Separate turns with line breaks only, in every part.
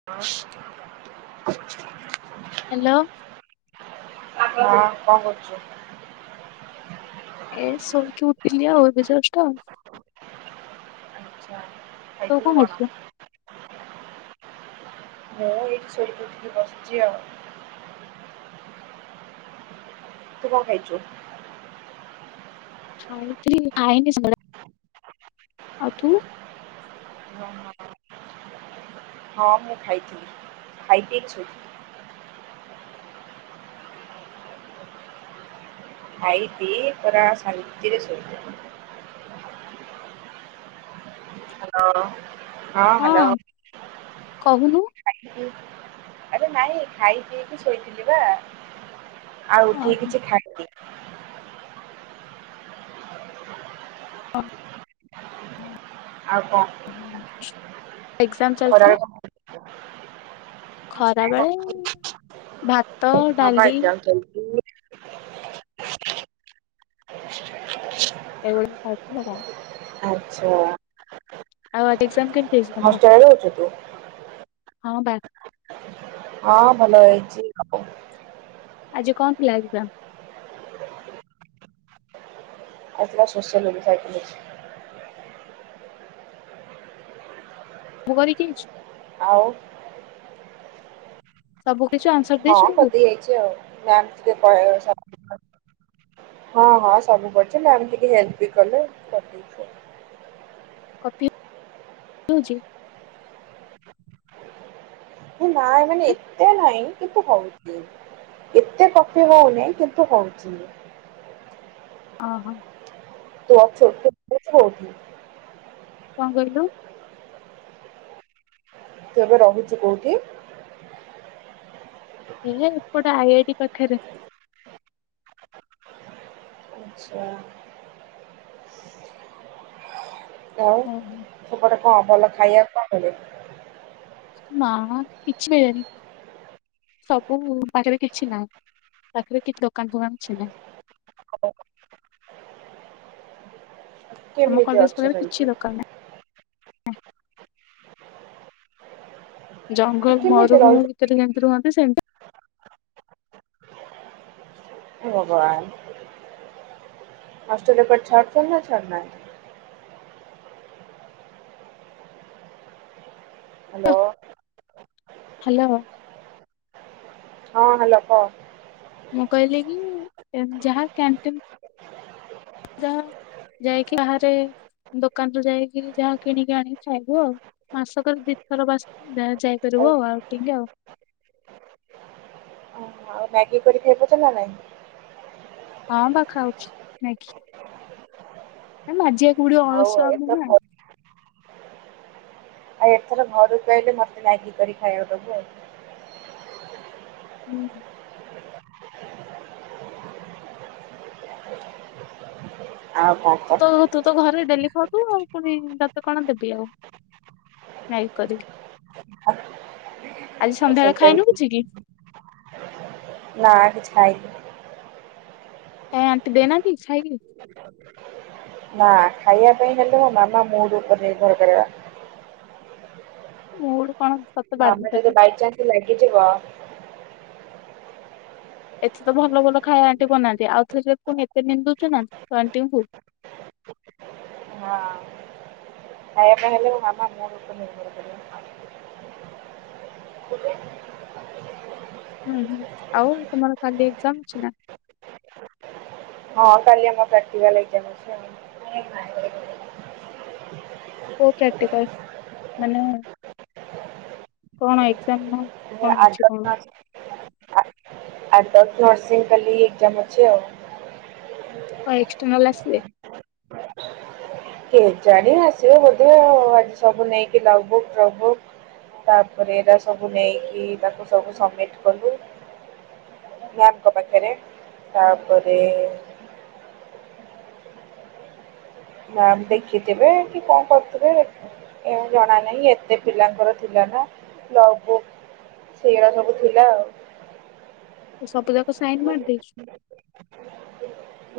[inaudible]
Hello.
ହଁ କଣ କରୁଚ?
ଏ ଶୋଇକି ଉଠିଲି ଆଉ ଏବେ ଜଷ୍ଟ।
ଆଚ୍ଛା
ତୁ
ଖାଇଥିଲ କଣ?
କରୁଛୁ?
ମୁଁ ଏଇଠି ଶୋଇ ପଠିକି ବସିଚି ଆଉ। ତୁ କଣ ଖାଇଚୁ?
ଖାଇଥିଲି ଖାଇନି [unintelligible] ଆଉ ତୁ?
ହଁ ହଁ। ହଁ ମୁଁ ଖାଇଥିଲି ଖାଇକି ଏଇଠି ଶୋଇଥିଲି। ଖାଇ ପିଇ ପୁରା ଶାନ୍ତିରେ ଶୋଇଥିଲି। ହାଲୋ ହଁ ହାଲୋ।
କହୁନୁ।
ଆରେ ନାଇଁ ଖାଇ ପିଇକି ଶୋଇଥିଲି ପା। ଆଉ
ହଁ
ଉଠିକି କିଛି ଖାଇନି।
ହଁ ହଁ।
ଆଉ କଣ କ
ହଁ [unintelligible] ଏକ୍ସାମ ଚାଲିଥିଲା।
କଣ
ଖରା ବେଳେ ଭାତ
ହଁ ପା
ଡାଲି
ଏଗଜାମ୍ ଚାଲି
ଏଇଭଳି ଖାଇଥିଲ ଆଉ କଣ।
ଆଚ୍ଛା।
ଆଉ ଆଜି ଏକ୍ସାମ କେମିତି ହେଇଚି ତମର
ହଷ୍ଟେଲରେ ରହୁଛୁ ତୁ?
ହଁ ବା
ହଁ ଭଲ ହେଇଚି ଆଉ।
ଆଜି କଣ ଥିଲା ଏକ୍ସାମ?
ଆଜି ଥିଲା ସୋସିଆଲ [unintelligible]
ମୁଁ କରିକି [unintelligible]
ଆଉ
ସବୁ କରିଚୁ ଆନ୍ସାର
ହଁ [unintelligible] ହଁ ହଁ ସବୁ କରୁଚି ମ୍ୟାମ୍ ଟିକେ ହେଲ୍ପ ବି କଲେ କରିଦେଇଚି ଆଉ।
କପି ହୋଉଚି?
ଏ ନାଇଁ ମାନେ ଏତେ ନାହିଁ କିନ୍ତୁ ହୋଉଚି। ଏତେ କପି ହୋଉନିଁ କିନ୍ତୁ ହୋଉଚି।
ଅ ହଁ।
[unintelligible]
କଣ କହିଲୁ?
ତୁ ଏବେ ରହୁଚୁ କୋଉଠି?
ଇଏ ଏପଟେ ଆଇଆଇଟି ପାଖରେ
ଆଚ୍ଛା [unintelligible]
ହଁ
ସେପଟେ କ ଭଲ ଖାଇବାକୁ କଣ ମିଳେ?
ମା କିଛି ମିଳେନି ସବୁ ଉ ପାଖରେ କିଛି ନାହିଁ ପାଖରେ କିଛି ଦୋକାନ ଫୋକାନ କିଛି ନାହିଁ ଆମ
କେମିତି
କଲେଜ
ଅଛ
ପାଖରେ
ସେମିତି
କିଛି ଦରକାର ନାହିଁ ଜଙ୍ଗଲ
କେମିତି
ମରୁଭୂମ
ରହୁଛ
ଭିତରେ ଯେମିତି ରୁହନ୍ତି ସେମତି
ହେ ଭଗବାନ ହଷ୍ଟେଲରେ ଏପଟେ ଛାଡ଼ୁ ଚନି ନା ଛାଡ଼ୁ ନାହାନ୍ତି ହ୍ୟାଲୋ
ହ୍ୟାଲୋ
ହଁ ହ୍ୟାଲୋ କହ
ମୁଁ କହିଲି କି କ୍ୟା ଯାହା କ୍ୟାଣ୍ଟିନ୍ ଯାହା ଯାଇକି ବାହାରେ ଦୋକାନରୁ ଯାଇକି ଯାହା କିଣିକି ଆଣିକି ଖାଇବୁ ଆଉ ମାସକରେ ଦିଇ ଥର ବାସ୍ ଯାହା ଯାଇପାରିବ ଆଉ ଆଉ ଟିଙ୍ଗ ଆଉ
ଆଉ ମ୍ୟାଗି କରିକି ଗେବୁଚୁ ନା ନାଇଁ
ହଁ ପାଖା ହାଉଛି ନାଇକି ମାଜିଆକୁ ପଡ଼ିବ
ହଉ
ଅଳସୁଆ ଆମ ନା
ଏଥର ଆଉ ଏଥର ଘରକୁ ଆଇଲେ ମତେ ମ୍ୟାଗି କରି ଖାଇବାକୁ ଦବୁ ଆଉ
ହୁଁ
ଆଉ କଣ
ତୁ ତ
କହ
ତୁ ତ ଘରେ ଡେଲି ଖାଉଥିବୁ ଆଉ ପୁଣି ତତେ କଣ ଦେବି ଆଉ ନାଇ କରିକି ଆଜି ସନ୍ଧ୍ୟାବେଳେ
ସେଇଟା ବି
ଖାଇନଖୁଛି
ଠିକ୍
କି
ନା କିଛି ଖଇନି
ତୋ ଆଣ୍ଟି ଦେଇନାହନ୍ତିକି ଚ୍ଛାଇକି
[inaudible] ନା ଖାଇବା ପାଇଁ ହେଲେ ମୋ ମାମା ମୁଡୁ ଉପରେ ନିର୍ଭର କରିବା
ମୁଁ ଡୁ କଣ ସତେ
ହଁ ମୋ
ବାରଣ
ମାମା ଯଦି
କଲି
ବାଇ ଚାନ୍ସ ଲାଗେଛି ବା
ଏତେ ତ ଭଲ ଭଲ ଖାଇବା ଆଣ୍ଟି ବନାନ୍ତି ଆଉ ଥରେ ପୁଣି ଏତେ ନିନ୍ଦୁଚୁ ନା ତୋ ଆଣ୍ଟି କୁ
ହଁ ନୟାନ୍ତ ହେଲେ ମୋ ମାମା ମୋ ଉପରେ ରାଗ କରିବ [unintelligible]
ହୁଁ ହୁଁ ଆଉ ତୁମର କାଲି ଏକ୍ଜାମ ଅଛି ନା
ହଁ କାଲି ଆମର ପ୍ରାକ୍ଟିକାଲ ଏକ୍ଜମ ଅଛି ଆଉ
କି ପ୍ରାକ୍ଟିକାଲ ମାନେ କଣ ଏକ୍ଜାମ ନା କଣ ଅଛି
ଆଠଟା
କଣ
ଦଶ ଆର୍ ଦଶ ନର୍ସିଂ କାଲି ଏକଜାମ ଅଛି ଆଉ
ହଁ ଏକ୍ସଟର୍ନାଲ ଆସିବେ
କେ ଜାଣି ଆସିବ ବୋଧେ ଆଉ ଆଜି ସବୁ ନେଇକି ଲବୁୁ ଦବୁ ତାପରେ ଏଇଟା ସବୁ ନେଇକି ତାକୁ ସବୁ ସବମିଟ କଲୁ ମ୍ୟାମଙ୍କ ପାଖରେ ତାପରେ ମ୍ୟାମ ଦେଖିଥିବେ କି କଣ କରୁଥିବେ ଏହା ଜଣା ନାହିଁ ଏତେ ପିଲାଙ୍କର ଥିଲା ନା ଲଗ ବୁକ୍ ସେଇଗଡା ସବୁ ଥିଲା ଆଉ
ତୁ ସବୁ ଯାକ ସାଇନ ମାରି ଦେଇଛୁ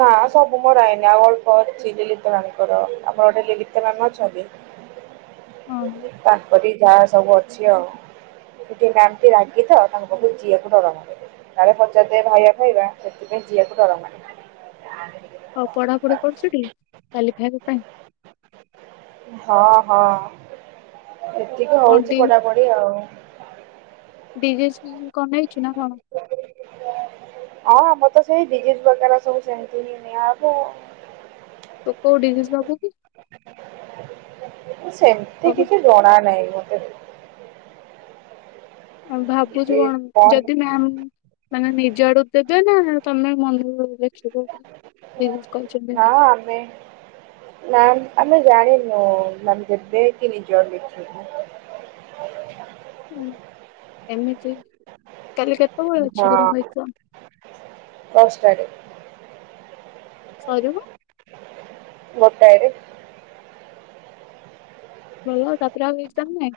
ନା ସବୁ ମୋରଇନି ଆଉ ଅଳ୍ପ କରିଛି ଲି ଲିତ ରାଣୀଙ୍କର ଆପଣ ଗୋଟେ ଲିଳିତ ରାଣ ଅଛନ୍ତି
ହଁ
ତାପରି ଯାହା ସବୁ ଅଛି ଆଉ [unintelligible] ମ୍ୟାାମ ଟି ରାଗି ତ ତାଙ୍କ ପାଖକୁ ଯିିବାକୁ ଡରମାଡୁଚି କାଳେ ପଚାରିଦେବେ ଭାଇବା ଖାଇବା ସେଥିପାଇଁ ଯିଆକୁ ଡରମା
ହଉ ପଢାପଢି କରୁଛୁ ଟି କାଲିଫାଇବା ପାଇଁ
ହଁ ହଁ ଏତିକି
କଣ
ହଉଛି
ଟି
ପଢାପଢି ଆଉ
ଡିରେକ୍ସନ କମେଇଛୁ ନା କଣ?
ଆଉ ଆମର ତ ସେଇ [unintelligible] ସବୁ ସେମିତି ହିଁ ନିଆ ହବ।
ତୁ କୋଉ ଡିଉଜୁ ନବୁ କି?
ସେମିତି
ଭାବୁଛୁ
କିଛି ଜଣା ନାହିଁ ମୋତେ।
ଆଉ ଭାବୁଛୁ କଣ ଯଦି ମ୍ୟାମ ମାନେ ନିଜ ଆଡୁ ଦେବେ ନା ତମେ ମନକୁ ଲଖିବ ଦେବେ ବୋଲି କହିଛନ୍ତି।
ହଁ ଆମେ ମ୍ୟାମ୍ ଆମେ ଜାଣିନୁ ମ୍ୟାମ୍ ଦେବେ କି ନିଜଆଡୁ ଲେଖିବୁ।
ହୁଁ ଏମିତି [unintelligible] କି ତମ
ହଁ
ଏକ୍ଜାମ
କଷ୍ଟାରେ
ସରିବ।
ଗୋଟାଏରେ।
ମୁଁ ଆଉ ତାପରେ ଆଉ କିଛି ଜାଣିନି।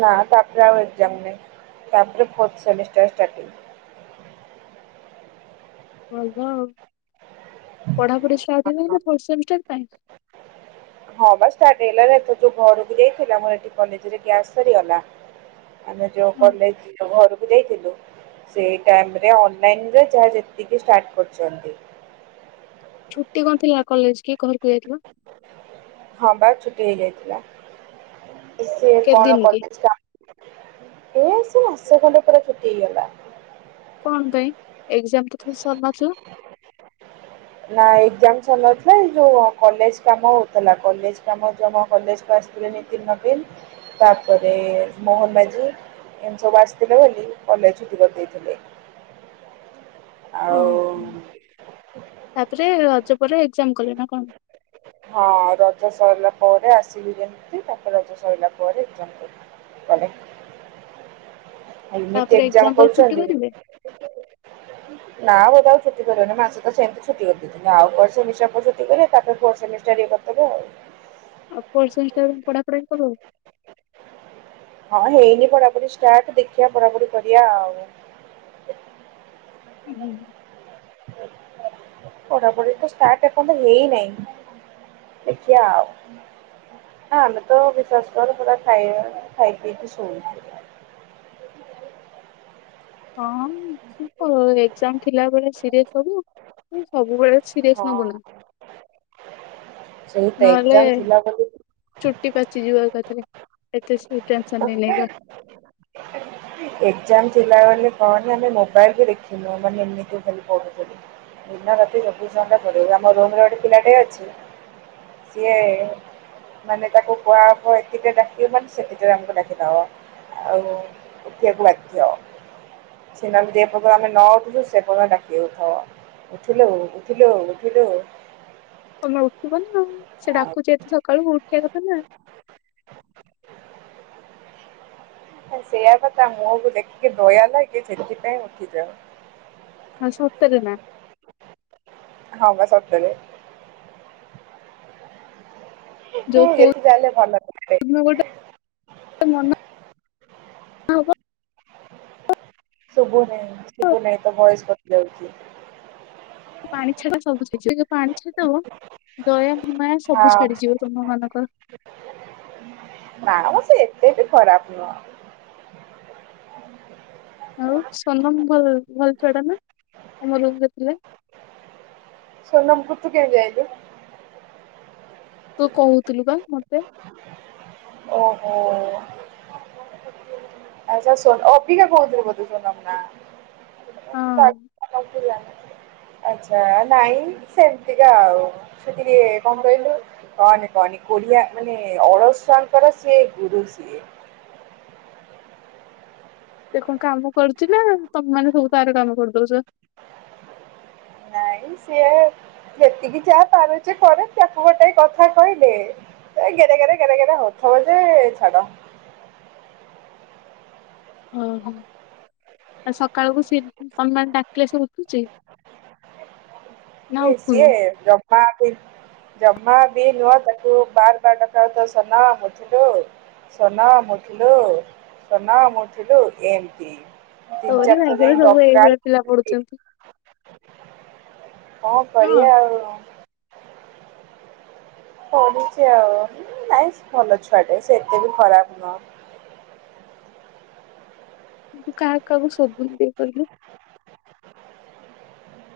ନା ତାପରେ ଆଉ ଏ ଯାଣିନି ତାପରେ ଫୋର୍ଥ ସେମିଷ୍ଟର ଷ୍ଟାର୍ଟିଂ।
ଭଲ ଆଉ ପଢାପଢି ଷ୍ଟାର୍ଟ ହେଲାଣିନା ଫୋର୍ଥ ସେମିଷ୍ଟାର ପାଇଁ।
ହଁ ବା ଷ୍ଟାର୍ଟ ହେଇଗଲା ଏଥର ଯୋଉ ଘରକୁ ଯାଇଥିଲା ମୋର ଏଠିରେ କଲେଜରେ ଗ୍ୟାସ୍ ସରିଗଲା ଆମେ ଯୋଉ
ହଁ
କଲେଜ ଘରକୁ ଦେଇଥିଲୁ। ସେଇ ଟାଇମରେ ଅନଲାଇନରେ ଯାହା ଯେତିକି ଷ୍ଟାର୍ଟ କରୁଛନ୍ତି।
ଛୁଟି କଣଥିଲା କଲେଜ କି ଘରକୁ ଯାଇଥିଲା?
ହଁ ବା ଛୁଟି ହେଇଯାଇଥିଲା ସିଏ କଣ
କେତେଦିନ କି
କଲେଜ ଏ ସେଇ ମାସେ ଖଣ୍ଡେ ପୁରା ଛୁଟି ହେଇଗଲା।
କଣ ପାଇଁ ଏଜାମ ତ ତମର ସରି ନଥିଲା?
ନା ଏଜାମ ସରି ନଥିଲା ଏ ଯେଉଁ କଲେଜ କାମ ହେଉଥିଲା କଲେଜ କାମ ଜମା କଲେଜକୁ ଆସିଥିଲନି ଦି ନବୀନ ତାପରେ ମୋହନ ମାଝୀ ଏମତି ସବୁ ଆସିଥିଲେ ବୋଲି କଲେଜ ଛୁଟି କରିଦେଇଥିଲେ। ଆଉ
ହଁ
ଉଁ
ହଁ ତାପରେ ରଜ ପରେ ଏଜାମ କଲେ ନା କଣ?
ହଁ ରଜ ସରିଲା ପରେ ଆସିଲୁ ଯେମିତି ତାପରେ ରଜ ସରିଲା ପରେ ଏଜାମ [unintelligible] ଏମିତି
ତାପରେ
ଏଜାମ
ଏକ୍ଜାମ ପରେ ଛୁଟି
କରୁଛନ୍ତି
କରିବେ
ନା ବୋଧେ ଆଉ ଛୁଟି ଦେବେନି ମାସେ ତ ସେମିତି ଛୁଟି କରିଦି ଆଉ କଣ ସେମିଷ୍ଟାର ତ ସେତିକିରେ ତାପରେ ଫୋର୍ଥ ସେମିଷ୍ଟାର ଇଏ କରିଥିବେ ଆଉ।
ଆଉ ଫୋର୍ସ ସେମିଷ୍ଟାର ପଢାପଢାି କେବେ?
ହଁ ହେଇନି ପଢାପଢି ଷ୍ଟାର୍ଟ ଦେଖିବା ପଢାପଢି କରିବା ଆଉ।
[unintelligible]
ପଠାପଢି ତ ଷ୍ଟାର୍ଟ ଏପନ୍ତ ହେଇ ନେଇଁ। ଦେଖିଆ ଆମେ ତ ବିଶ୍ଵାସ କର ପୁରା ଖାଇବା ଖାଇ ପିଇକି ଶୁଣୁଛୁ।
ହଁଁ ତୁତ ଏଜାମ ଥିଲାବେଳେ ସିରିଏସ୍ ହବୁ ତୁ ସବୁବେଳେ ସିରିୟସ୍ ନବୁ ନା।
ସେଇତ ଏଜାମ ଥିଲା ବୋଲିକି
ଛୁଟି ପାଚି ଯିବ ଏକାଥରେ ଏତେ [unintelligible] ନେଇ ନେଇ କା।
[unintelligible] ଏଜାମ ଥିଲା ବୋଲି କହନା ମୁଁ ମୋବାଇଲବି ଦେଖିନି ମାନେ ଏମତି ଖାଲି ପଢ଼ୁଥିଲି। ଦିନ ରାତି ଚବିଶ ଘଣ୍ଟା ପଡିବ ଆମ ରୁମରେ ଗୋଟେ ପିଲାଟେ ଅଛି ସିଏ ମାନେ ତାକୁ କଖ ଏତିକି ଡାକିବୁ ମାନେ ସିଏ [unintelligible] ଡାକିଦେବା ଆଉ ଉଠିବାକୁ ବାଧ୍ୟ। ସେ ନହେଲେ ଯେ ପର୍ଯ୍ୟନ୍ତ ଆମେ ନ ଉଠିଛୁ ସେର୍ଯ୍ୟନ୍ତ ଡାକିବ ଉଠ। ଉଠିଲୁ ଉଠିଲୁ ଉଠିଲୁ
ତମେ ଉଠିବନି ଆଉ ସେ
ଆଉ
ଡାକୁଚି ଏତେ ସକାଳୁ ଉଠିବା କଥା ନା।
ସେଇୟା ପା ତା ମୁଁହ କୁ ଦେଖିକି ଦୟା ଲାଗେ ସେଥିପାଇଁ ଉଠିଯାଉ।
ହଁ ସତରେ ନା।
ହଁ ବା ସତରେ। ହୁଁ
ଯୋଉ କେ
ଯେତେ ଯାହେଲେ ଭଲ ଥାଏ।
[inaudible] ଗୋଟେ [inaudible] ମ
ଶୁଭୁ ନାହିଁ ଶୁଭୁନହିଁ ତୋ ଭଏସ କଟି ଯାଉଛି।
ପାଣି ଛେଡ଼ା [inaudible] ସବୁ ଶିଖିବା ପାଣି ଛାଦବ ଦୟା ଘୁ ମାୟା ସବୁ
ହଁ
ଛାଡିଯିବ ତୁମ ମାନଙ୍କ।
ନା ମ ସେ ଏତେ ବି ଖରାପ ନୁହ।
ଆଉ ସନମ ଭଲ ଭଲ ଛୁଆ ଟା ନା ତମ ରୁମ ରେ ଥିଲେ।
ସୋନମ କୁ ତୁ କେମିତି ଜାଣିଲୁ?
ତୁ କହୁଥିଲୁ ବା ମତେ।
ଓହୋ। ଆଛା ସୋ ଅବିକା କହୁ ଥିଲୁ ବୋଧେ ସୋନାମ ନା।
ହଁ
ସ [inaudible] ଆଚ୍ଛା ନାଇଁ ସେମିତିକା ଆଉ ସେ ଟିକେ କଣ କହିଲୁ କହନି କହନି କୋଢିଆ ମାନେ ଅଳସୁଆଙ୍କର ସେ ଗୁରୁ ସିଏ।
ସେ କଣ କାମ କରୁଛି ନା ତମମାନେ ସବୁ ତାର କାମ କରିଦଉଛ?
ନାଇ ସିଏ ଯେତିକି ଯାହା ପାରୁଛି କରେ ତାକୁ ଗୋଟେ କଥା କହିଲେ ସେ ଗେରେ ଗେରେ ଗେରେ ଗେରେ ହଉଥିବ ଯେ ଛାଡ।
ଓହୋ ଆ ସକାଳକୁ ସିଏ ସମାନ ଡାକିଲେ ସେ ଉଠୁଛି? ନା
କିଏ
ଉଠୁନି?
ସିଏ ଜମାବି ଜମା ବି ନୁହଁ ତାକୁ ବାର ବାର ଡକା ହୋଇଥିବ ସନା ଉଠିଲୁ। ସୋନା ମୁଠିଲୁ ସୋନା ମୁଠିଲୁ ଏମତି।
ତୋରି ଭାଗ୍ୟରେ ସବୁ ଏଇଭଳିଆ ପିଲା ପଢୁଛନ୍ତି।
କଣ
ନୁହଁ
କରିବା ଆଉ। ପଢିଛି ଆଉ ନାଇଁ ସେ ଭଲ ଛୁଆଟେ ସେ ଏତେ ବି ଖରାପ ନୁହଁ।
କିନ୍ତୁ କାହା କାହାକୁ ସୋଧୁନୁ ଟିକେ କହିଲୁ?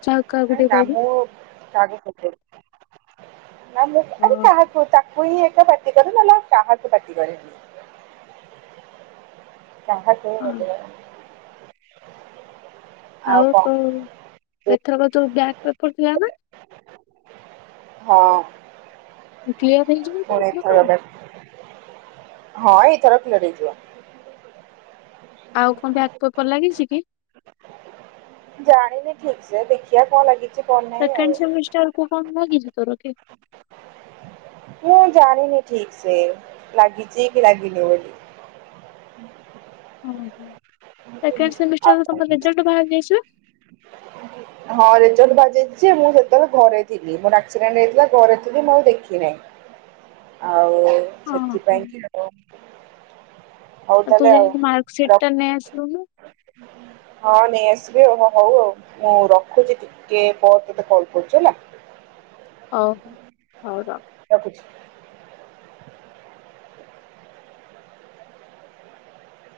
କାହାକୁ କାହାକୁ
ଆରେ
ଟିକେ
ନା
କହିଲୁ
ମୁ କାହାକୁ ସୋଧେନି ନା ମୁ ଆରେ
ଓହୋ।
କାହା ପୁଅ ତା ତାକୁ ହିଁ ପାଟି କରେ ନହେଲେ କାହାକୁ ପାଟି କରେନି। ଯାହାକୁ
ହଁ
ମୋତେ ଜନା
ଆଉ ତୋ ଏଥରକ ଯୋଉ ବ୍ୟାକ୍ ପେପର ଥିଲା ନା?
ହଁ।
ତୁ କ୍ଲିୟର ହେଇଯିବୁ?
ପୁଣି ଏଥର ବେକ୍ ହଁ ଏଇଥର କ୍ଲିୟର ହେଇଯିବ।
ଆଉ କଣ ବ୍ୟାଗ ପେପର୍ ଲାଗିଛି କି?
ଜାଣିନି ଠିକ ସେ ଦେଖିବା କଣ ଲାଗିଛି କଣ ନାହିଁ ଆଉ
ସେକେଣ୍ଡ ସେମିଷ୍ଟରକୁ କଣ ଲାଗିଛିି ତର କି?
ମୁଁ ଜାଣିନି ଠିକ ସେ ଲାଗିଛି କି ଲାଗିନି ବୋଲି। ହୁଁ।
ହଁ ହୋ ସେକେଣ୍ଡ ସେମିଷ୍ଟର ସବୁ ରେଜଲ୍ଟ ବାହାରିଯାଇଛି ନା?
[inaudible] ହଁ ରେଜଲ୍ଟ ବାହରିଯାଇଛି ଯେ ମୁଁ ସେତେବେଳେ ଘରେ ଥିଲି ମୋର ଆକ୍ସିଡେଣ୍ଟ ହେଇଥିଲା ଘରେ ଥିଲି ମୁଁ ଆଉ ଦେଖିନାହିଁ। ଆଉ
ହଁ
ସେଥିପାଇଁ
ହଁ।
କି ଆଉ ହଉ
ତୁ
ତାହେଲେ
ଯାଇକି ମାର୍କ ଶିଟ
ରଖ
ଟା ନେଇ ଆସିଲୁ ନୁ।
[inaudible] ହଁ ନେଇଆସିବି ହଁ ହଉ ଆଉ ମୁଁ ରଖୁଛି ଟିକେ ପରେ ତୋତେ କଲ କରୁଛି ହେଲା।
ହଁ ହଉ ହଉ ରଖ।
ରଖୁଛି।